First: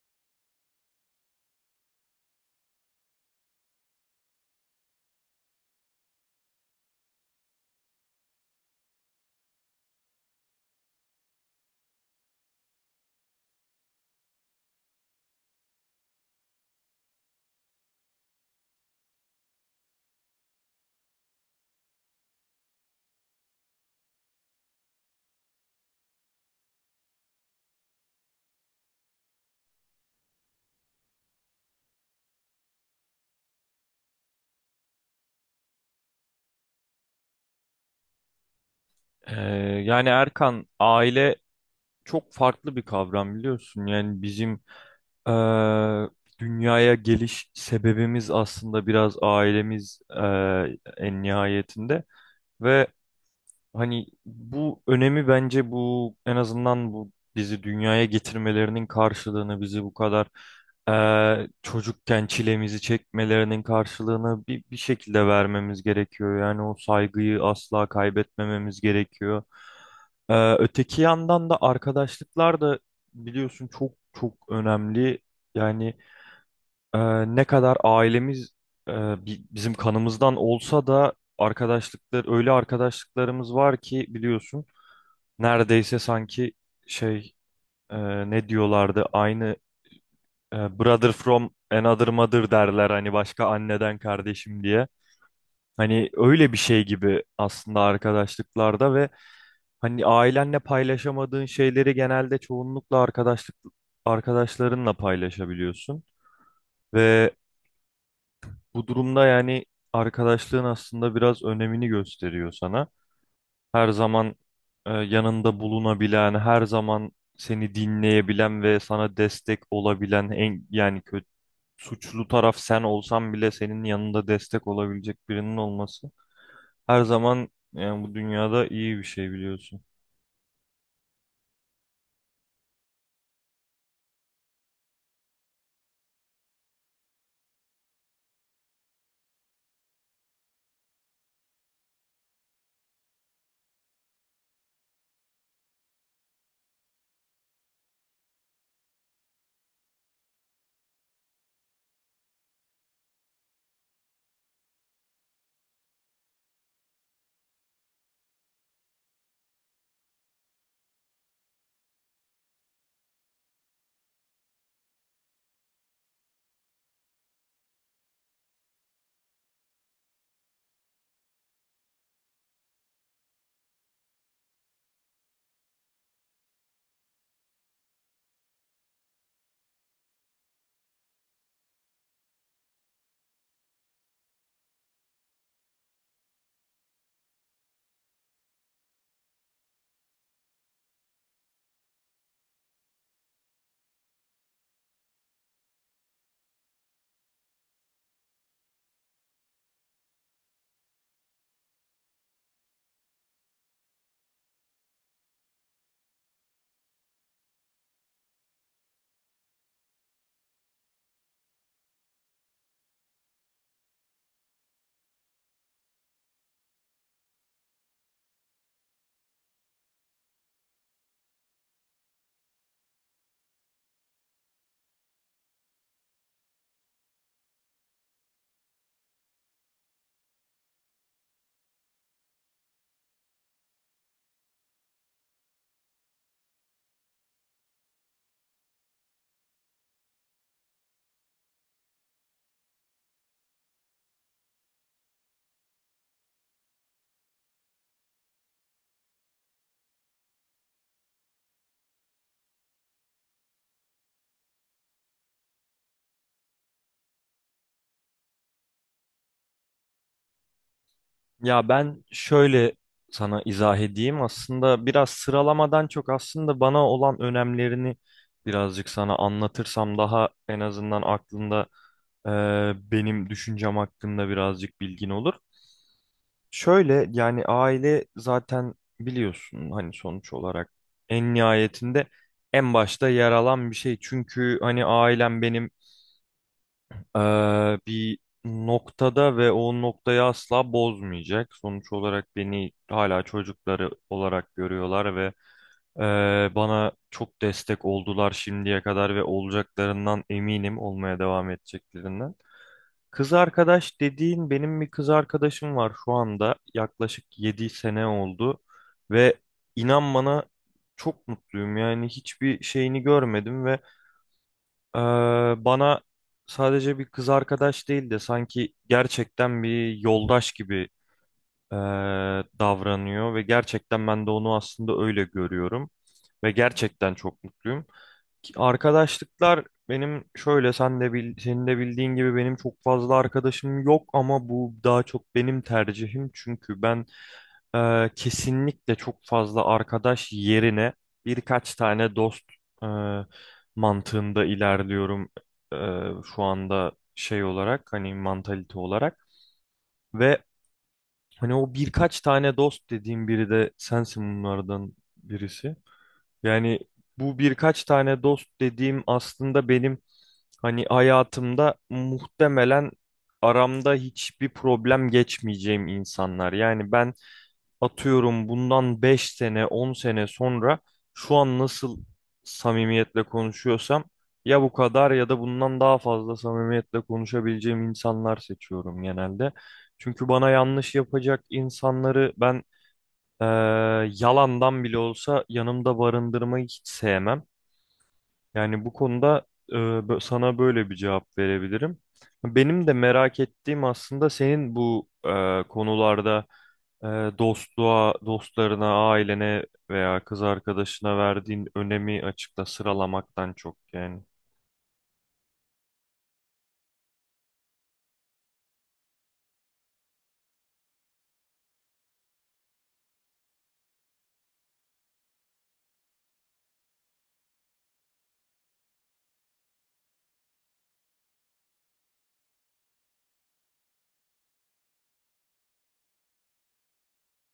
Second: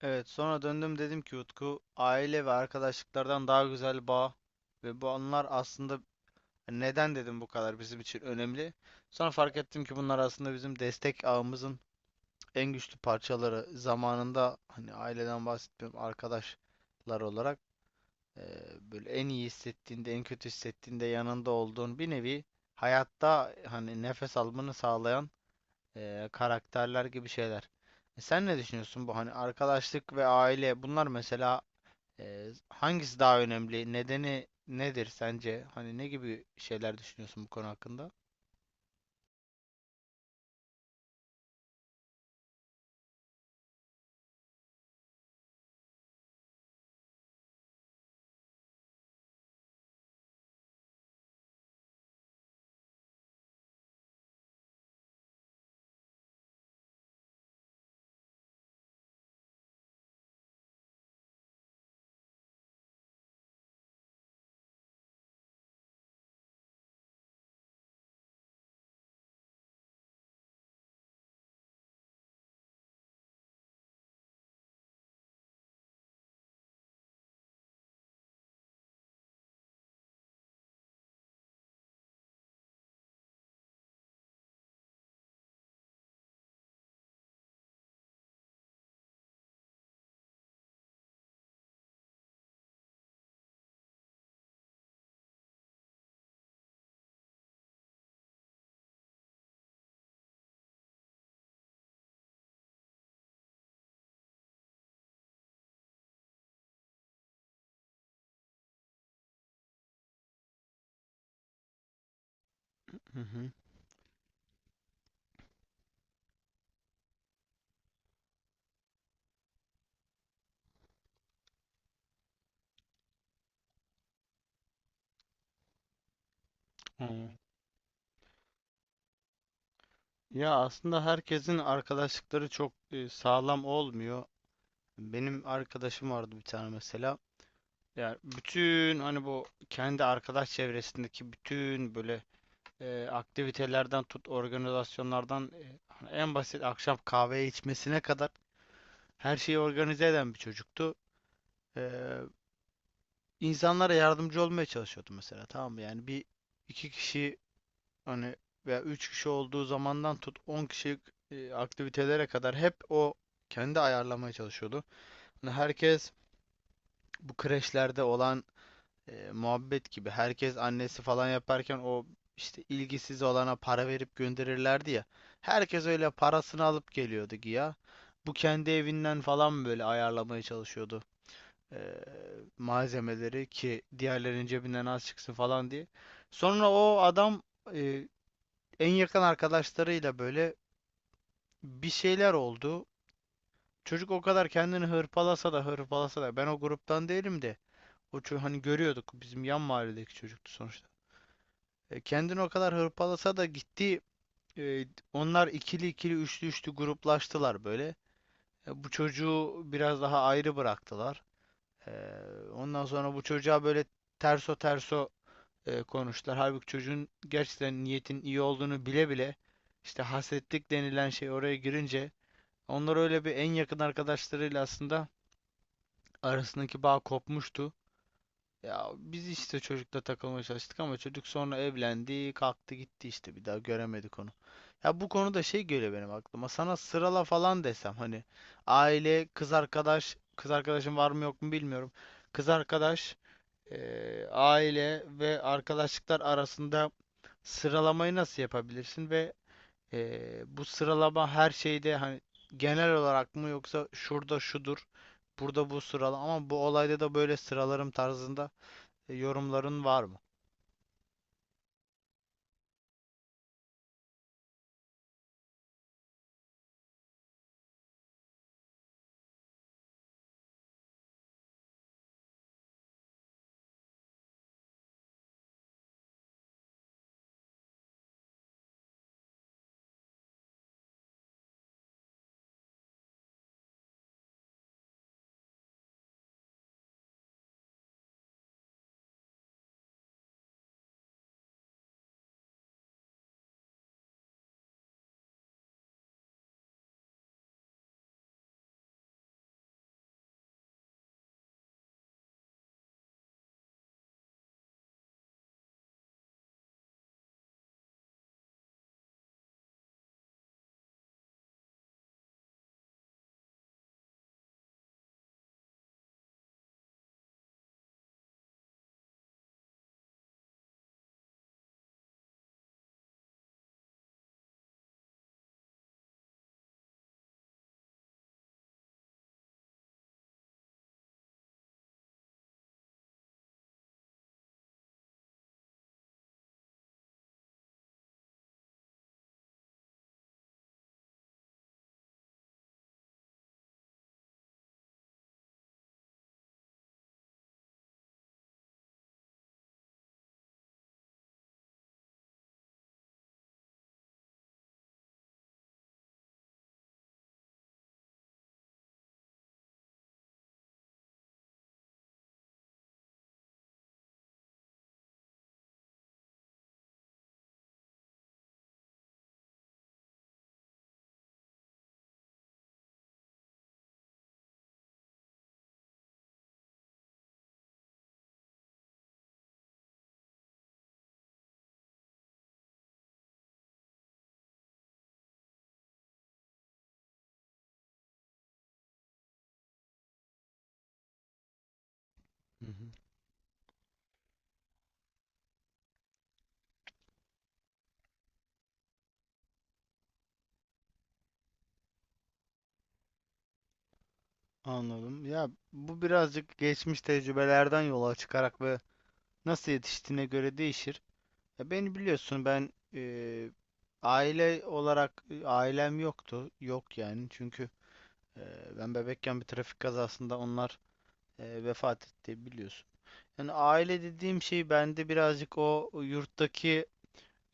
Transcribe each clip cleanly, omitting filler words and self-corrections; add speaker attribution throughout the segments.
Speaker 1: Evet, sonra döndüm dedim ki Utku aile ve arkadaşlıklardan daha güzel bağ ve bu anılar aslında neden dedim bu kadar bizim için önemli. Sonra fark ettim ki bunlar aslında bizim destek ağımızın en güçlü parçaları. Zamanında hani aileden bahsetmiyorum arkadaşlar olarak eee, böyle en iyi hissettiğinde en kötü hissettiğinde yanında olduğun bir nevi hayatta hani nefes almanı sağlayan karakterler gibi şeyler. Sen ne düşünüyorsun bu hani arkadaşlık ve aile bunlar mesela hangisi daha önemli? Nedeni nedir sence? Hani ne gibi şeyler düşünüyorsun bu konu hakkında?
Speaker 2: Ee, yani Erkan aile çok farklı bir kavram biliyorsun. Yani bizim eee, dünyaya geliş sebebimiz aslında biraz ailemiz en nihayetinde ve hani bu önemi bence bu en azından bu bizi dünyaya getirmelerinin karşılığını bizi bu kadar çocukken çilemizi çekmelerinin karşılığını bir şekilde vermemiz gerekiyor. Yani o saygıyı asla kaybetmememiz gerekiyor. Öteki yandan da arkadaşlıklar da biliyorsun çok çok önemli. Yani ee, ne kadar ailemiz e, bizim kanımızdan olsa da arkadaşlıklar öyle arkadaşlıklarımız var ki biliyorsun neredeyse sanki şey ne diyorlardı aynı brother from another mother derler hani başka anneden kardeşim diye. Hani öyle bir şey gibi aslında arkadaşlıklarda ve hani ailenle paylaşamadığın şeyleri genelde çoğunlukla arkadaşlarınla paylaşabiliyorsun ve bu durumda yani arkadaşlığın aslında biraz önemini gösteriyor sana.
Speaker 1: Hı hı.
Speaker 2: Her zaman yanında bulunabilen, her zaman seni dinleyebilen ve sana destek olabilen en yani kötü suçlu taraf sen olsan bile senin yanında destek olabilecek birinin olması her
Speaker 1: Ee,
Speaker 2: zaman yani bu dünyada iyi bir şey biliyorsun.
Speaker 1: Ya aslında herkesin arkadaşlıkları çok sağlam olmuyor. Benim arkadaşım vardı bir tane mesela. Yani bütün hani bu kendi arkadaş çevresindeki bütün böyle aktivitelerden tut organizasyonlardan hani en basit akşam kahve içmesine kadar her şeyi organize eden bir çocuktu. Ee, insanlara yardımcı olmaya çalışıyordum mesela, tamam mı? Yani bir iki kişi hani veya üç kişi olduğu zamandan tut 10 kişilik aktivitelere kadar hep o kendi ayarlamaya çalışıyordu. Hani herkes bu kreşlerde olan muhabbet gibi, herkes annesi falan yaparken o işte ilgisiz olana para verip gönderirlerdi ya. Herkes öyle parasını alıp geliyordu ya. Bu kendi evinden falan böyle ayarlamaya çalışıyordu e, malzemeleri ki diğerlerinin cebinden az çıksın falan diye. Sonra o adam e, en yakın arkadaşlarıyla böyle bir şeyler oldu. Çocuk o kadar kendini hırpalasa da hırpalasa da, ben o gruptan değilim de hani görüyorduk, bizim yan mahalledeki çocuktu sonuçta. Kendini o kadar hırpalasa da gitti, e, onlar ikili ikili üçlü üçlü gruplaştılar böyle. Bu çocuğu biraz daha ayrı bıraktılar. E, Ondan sonra bu çocuğa böyle terso terso konuştular. Halbuki çocuğun gerçekten niyetin iyi olduğunu bile bile, işte hasetlik denilen şey oraya girince, onlar öyle bir en yakın arkadaşlarıyla aslında arasındaki bağ kopmuştu. Ya biz işte çocukla takılmaya çalıştık ama çocuk sonra evlendi, kalktı gitti, işte bir daha göremedik onu. Ya bu konuda şey geliyor benim aklıma. Sana sırala falan desem hani aile, kız arkadaş, kız arkadaşın var mı yok mu bilmiyorum. Kız arkadaş, aile ve arkadaşlıklar arasında sıralamayı nasıl yapabilirsin ve bu sıralama her şeyde hani genel olarak mı, yoksa şurada şudur, burada bu sıralama ama bu olayda da böyle sıralarım tarzında yorumların var mı?
Speaker 2: Ya ben şöyle sana izah edeyim. Aslında biraz sıralamadan çok aslında bana olan önemlerini birazcık sana anlatırsam daha en azından aklında e, benim düşüncem hakkında birazcık bilgin olur. Şöyle yani aile zaten biliyorsun hani sonuç olarak en nihayetinde en başta yer alan bir şey. Çünkü hani ailem benim bir noktada ve o noktayı asla bozmayacak. Sonuç olarak beni hala çocukları olarak görüyorlar ve bana çok destek oldular şimdiye kadar ve olacaklarından eminim olmaya devam edeceklerinden. Kız arkadaş dediğin benim bir kız arkadaşım var şu anda yaklaşık 7 sene oldu ve inan bana çok mutluyum yani hiçbir şeyini görmedim ve ee, bana sadece bir kız arkadaş değil de sanki gerçekten bir yoldaş gibi ee, davranıyor ve gerçekten ben de onu aslında öyle görüyorum ve gerçekten çok mutluyum. Ki arkadaşlıklar benim şöyle sen de bil, senin de bildiğin gibi benim çok fazla arkadaşım yok ama bu daha çok benim tercihim çünkü ben kesinlikle çok fazla arkadaş yerine birkaç tane dost e, mantığında ilerliyorum e, şu anda şey olarak hani mantalite olarak ve hani o birkaç tane dost dediğim biri de sensin bunlardan birisi. Yani bu birkaç tane dost dediğim aslında benim hani hayatımda muhtemelen aramda hiçbir problem geçmeyeceğim insanlar. Yani ben atıyorum bundan 5 sene 10 sene sonra şu an nasıl samimiyetle konuşuyorsam ya bu kadar ya da bundan daha fazla samimiyetle konuşabileceğim insanlar seçiyorum genelde. Çünkü bana yanlış yapacak insanları ben eee, yalandan bile olsa yanımda barındırmayı hiç sevmem. Yani bu konuda sana böyle bir cevap verebilirim.
Speaker 1: Hı
Speaker 2: Benim
Speaker 1: hı.
Speaker 2: de merak ettiğim aslında senin bu konularda e, dostluğa, dostlarına, ailene veya kız arkadaşına verdiğin önemi açıkta sıralamaktan çok yani.
Speaker 1: Anladım. Ya bu birazcık geçmiş tecrübelerden yola çıkarak ve nasıl yetiştiğine göre değişir. Ya beni biliyorsun, ben aile olarak ailem yoktu. Yok yani, çünkü e, ben bebekken bir trafik kazasında onlar vefat etti biliyorsun. Yani aile dediğim şey bende birazcık o yurttaki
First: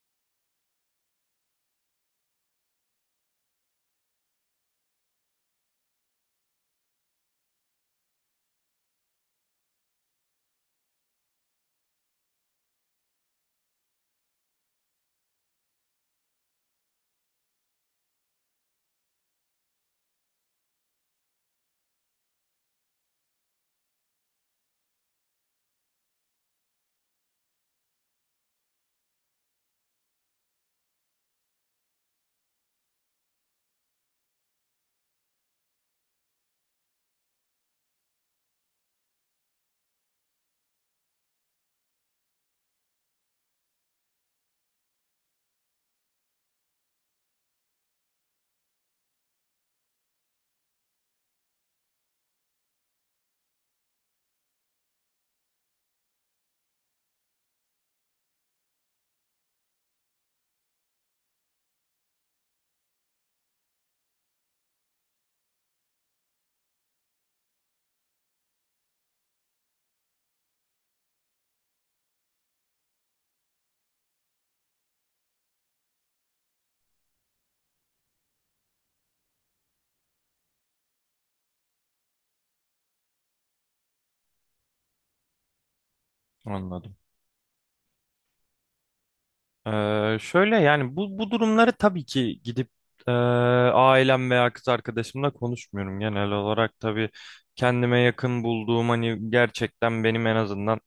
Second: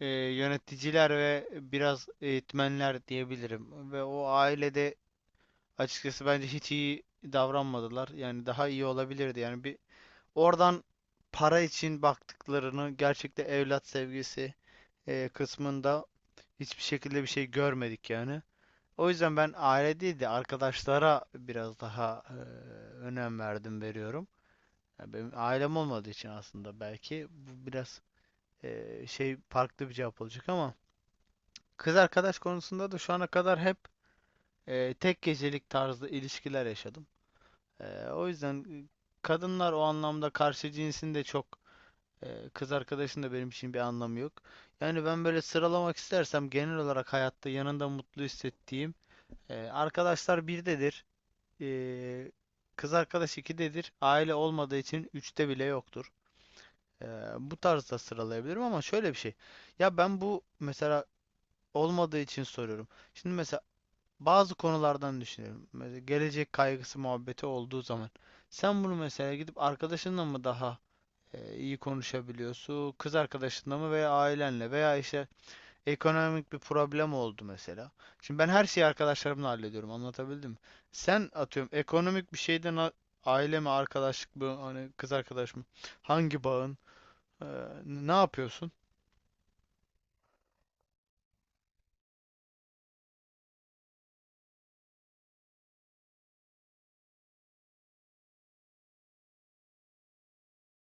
Speaker 1: yöneticiler ve biraz eğitmenler diyebilirim. Ve o ailede açıkçası bence hiç iyi davranmadılar. Yani daha iyi olabilirdi. Yani bir oradan para için baktıklarını, gerçekten evlat sevgisi kısmında hiçbir şekilde bir şey görmedik yani. O yüzden ben aile değil de arkadaşlara biraz daha önem verdim, veriyorum. Ya benim ailem olmadığı için aslında belki bu biraz şey, farklı bir cevap olacak ama kız arkadaş konusunda da şu ana kadar hep tek gecelik tarzlı ilişkiler yaşadım. E, o yüzden e, Kadınlar o anlamda, karşı cinsin de çok kız arkadaşın da benim için bir anlamı yok. Yani ben böyle sıralamak istersem, genel olarak hayatta yanında mutlu hissettiğim arkadaşlar birdedir. E, Kız arkadaş ikidedir. Aile olmadığı için üçte bile yoktur. E, Bu tarzda sıralayabilirim ama şöyle bir şey. Ya ben bu mesela olmadığı için soruyorum. Şimdi mesela bazı konulardan düşünelim. Mesela gelecek kaygısı muhabbeti olduğu zaman sen bunu mesela gidip arkadaşınla mı daha iyi konuşabiliyorsun, kız arkadaşınla mı, veya ailenle, veya işte ekonomik bir problem oldu mesela. Şimdi ben her şeyi arkadaşlarımla hallediyorum. Anlatabildim mi? Sen atıyorum ekonomik bir şeyden aile mi, arkadaşlık mı, hani kız arkadaş mı? Hangi bağın?
Speaker 2: Anladım.
Speaker 1: Ee, ne yapıyorsun?
Speaker 2: Şöyle yani bu durumları tabii ki gidip e, ailem veya kız arkadaşımla konuşmuyorum. Genel olarak tabii kendime yakın bulduğum hani gerçekten benim en azından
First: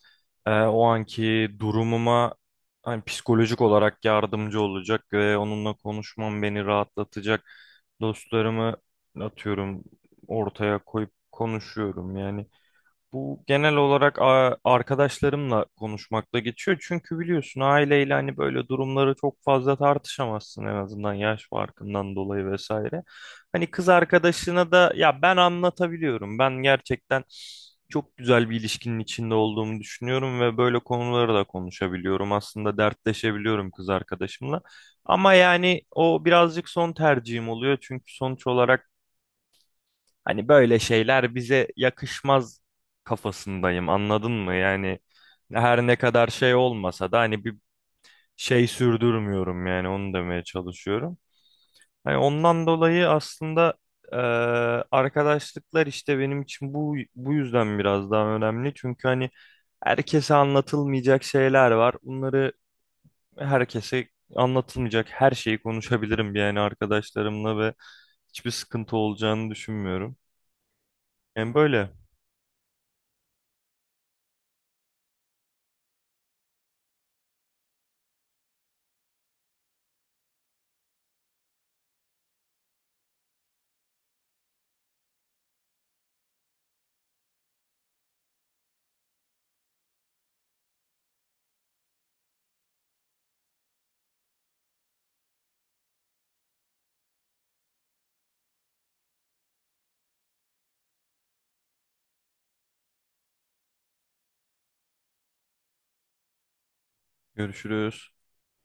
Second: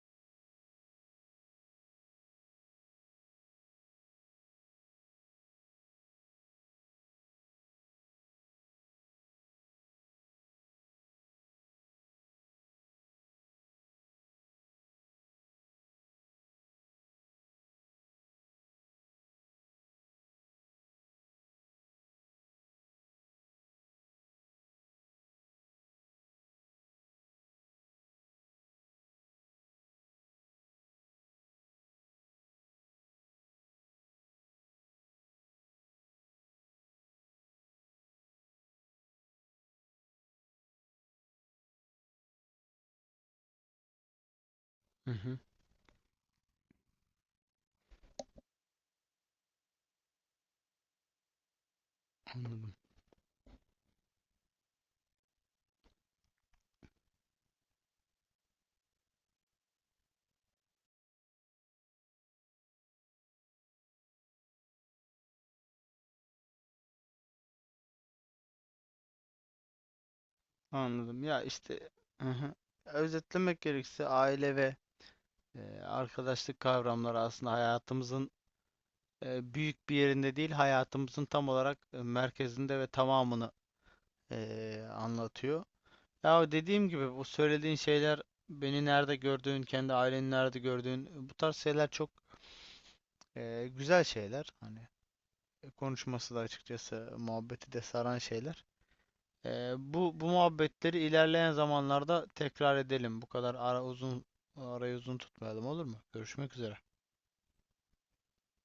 Speaker 2: o anki durumuma hani psikolojik olarak yardımcı olacak ve onunla konuşmam beni rahatlatacak dostlarımı atıyorum ortaya koyup konuşuyorum yani. Bu genel olarak arkadaşlarımla konuşmakla geçiyor. Çünkü biliyorsun aileyle hani böyle durumları çok fazla tartışamazsın en azından yaş farkından dolayı vesaire. Hani kız arkadaşına da ya ben anlatabiliyorum. Ben gerçekten çok güzel bir ilişkinin içinde olduğumu düşünüyorum ve böyle konuları da konuşabiliyorum. Aslında dertleşebiliyorum kız arkadaşımla. Ama yani o birazcık son tercihim oluyor. Çünkü sonuç olarak hani böyle şeyler bize yakışmaz kafasındayım anladın mı? Yani
Speaker 1: Hı hı,
Speaker 2: her ne kadar şey olmasa da hani bir şey sürdürmüyorum yani onu demeye çalışıyorum. Hani ondan
Speaker 1: anladım.
Speaker 2: dolayı aslında eee, arkadaşlıklar işte benim için bu yüzden biraz daha önemli. Çünkü hani herkese anlatılmayacak şeyler var. Bunları herkese anlatılmayacak her şeyi konuşabilirim yani arkadaşlarımla ve hiçbir sıkıntı olacağını düşünmüyorum.
Speaker 1: Anladım. Ya
Speaker 2: Yani
Speaker 1: işte,
Speaker 2: böyle.
Speaker 1: hı hı. Özetlemek gerekirse aile ve arkadaşlık kavramları aslında hayatımızın büyük bir yerinde değil, hayatımızın tam olarak merkezinde ve tamamını anlatıyor. Ya dediğim gibi bu söylediğin şeyler, beni nerede gördüğün, kendi aileni nerede gördüğün, bu tarz şeyler çok güzel şeyler. Hani konuşması da, açıkçası muhabbeti de saran şeyler. Bu muhabbetleri ilerleyen zamanlarda tekrar edelim. Bu kadar arayı uzun tutmayalım, olur mu? Görüşmek üzere.
Speaker 2: Görüşürüz.